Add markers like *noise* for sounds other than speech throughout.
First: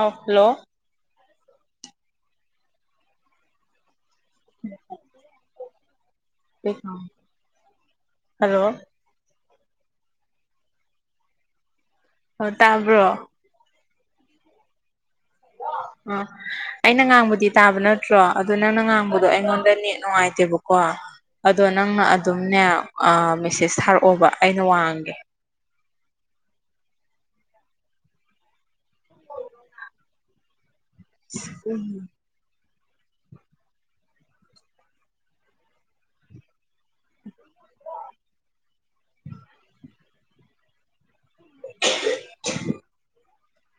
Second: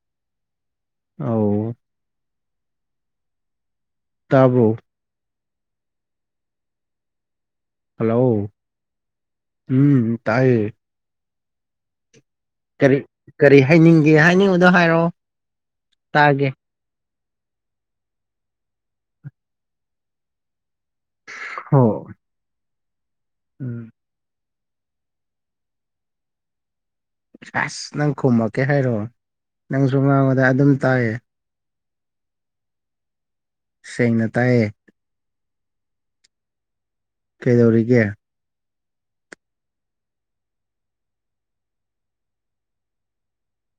ꯑ ꯍꯜꯂꯣ ꯑ ꯇꯥꯕꯣ ꯂꯩ ꯍꯜꯂꯣ ꯎꯝ ꯇꯥꯏꯦ ꯑꯣ ꯇꯥꯕ꯭ꯔꯣ ꯀꯔꯤ ꯍꯥꯏꯅꯤꯡꯒꯦ ꯍꯥꯏꯅꯤꯡꯕꯗꯣ ꯍꯥꯏꯔꯛꯑꯣ ꯑ ꯇꯥꯒꯦ ꯑꯩꯅ ꯉꯥꯡꯕꯗꯤ ꯗꯤ ꯇꯥꯕ ꯅꯠꯇ꯭ꯔꯣ ꯑꯗꯨꯣ ꯅꯪꯅ ꯉꯥꯡꯕꯗꯣ ꯑꯩꯉꯣꯟꯗ ꯅꯦꯠ ꯅꯨꯡꯉꯥꯏꯇꯦꯕꯀꯣ ꯀꯣ ꯑꯗꯣ ꯅꯪꯅ ꯍꯣ ꯑꯗꯨꯝꯅꯦ ꯃꯦꯁꯦꯁ ꯎꯝ ꯊꯥꯔꯛꯑꯣꯕ ꯑꯩꯅ ꯋꯥꯡꯒꯦ ꯑꯁ ꯅꯪ ꯈꯨꯝꯃꯛꯀꯦ ꯍꯥꯏꯔꯣ ꯅꯪꯁꯨ ꯃꯥꯡꯉꯗ ꯑꯗꯨꯝ ꯇꯥꯏꯌꯦ ꯎꯝ ꯁꯦꯡꯅ ꯇꯥꯏꯌꯦ ꯀꯩꯗꯧꯔꯤꯒꯦ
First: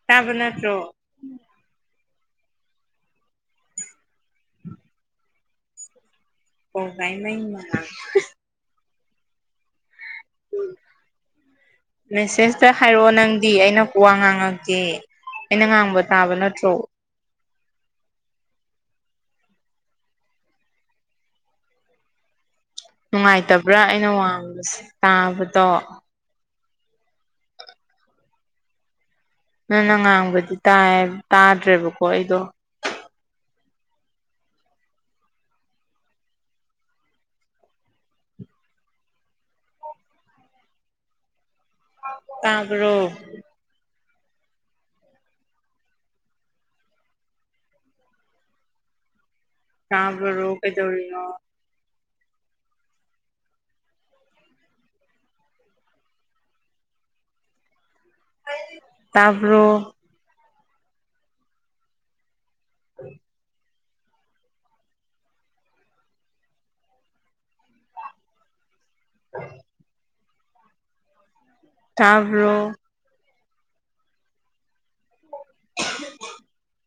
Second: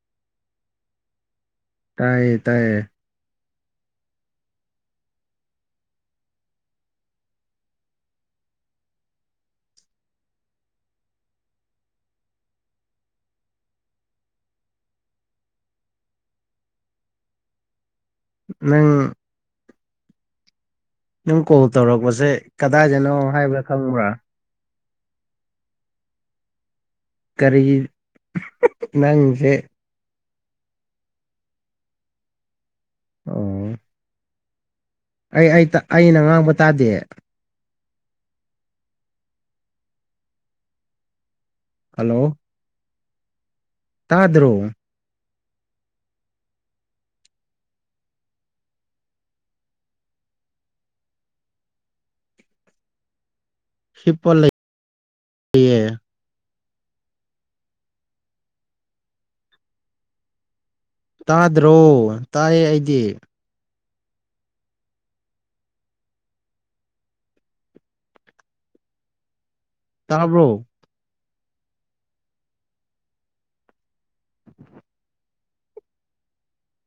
ꯇꯥꯕꯅꯠꯇ꯭ꯔꯣ ꯇꯥꯏꯌꯦ ꯇꯥꯏꯌꯦ ꯑꯣ ꯇꯥꯏꯃ ꯎꯝ ꯃꯦꯁꯦꯁꯇ ꯍꯥꯏꯔꯛꯑꯣ ꯅꯪꯗꯤ ꯑꯩꯅ ꯀꯋꯥ ꯉꯥꯡꯉꯛꯇꯦ ꯑꯩꯅ ꯉꯥꯡꯕ ꯇꯥꯕ ꯅꯠꯇ꯭ꯔꯣ ꯅꯪ ꯅꯪ ꯀꯣꯜ ꯇꯧꯔꯛꯄꯁꯦ ꯀꯗꯥꯏꯗꯅꯣ ꯍꯥꯏꯕ꯭ꯔꯥ ꯅꯨꯡꯉꯥꯏꯇꯕ꯭ꯔꯥ ꯈꯪꯕ꯭ꯔꯥ ꯑꯩꯅ ꯋꯥꯡꯕꯁꯦ ꯇꯥꯕꯗꯣ ꯀꯔꯤꯒꯤ ꯅꯪꯅ ꯉꯥꯡꯕꯗꯤ ꯇꯥꯏ ꯇꯥꯗ꯭ꯔꯦꯕꯀꯣ ꯑꯩꯗꯣ ꯑꯣ ꯑꯩ ꯑꯩꯅ ꯉꯥꯡꯕ ꯇꯥꯗꯦ ꯍꯜꯂꯣ ꯇꯥꯒ꯭ꯔꯣ ꯇꯥꯗ꯭ꯔꯣ ꯆꯕ꯭ꯔ ꯔꯣ ꯀꯩ ꯇꯧꯔꯤꯣ ꯍꯤꯄ ꯂꯩ ꯇꯥꯕꯔꯣ ꯇꯥꯗ꯭ꯔꯣ ꯇꯥꯏꯌꯦ ꯑꯩꯗꯤ *unintelligible* ꯇꯥꯕ꯭ꯔꯣ ꯇꯕꯔꯣ *unintelligible* *unintelligible*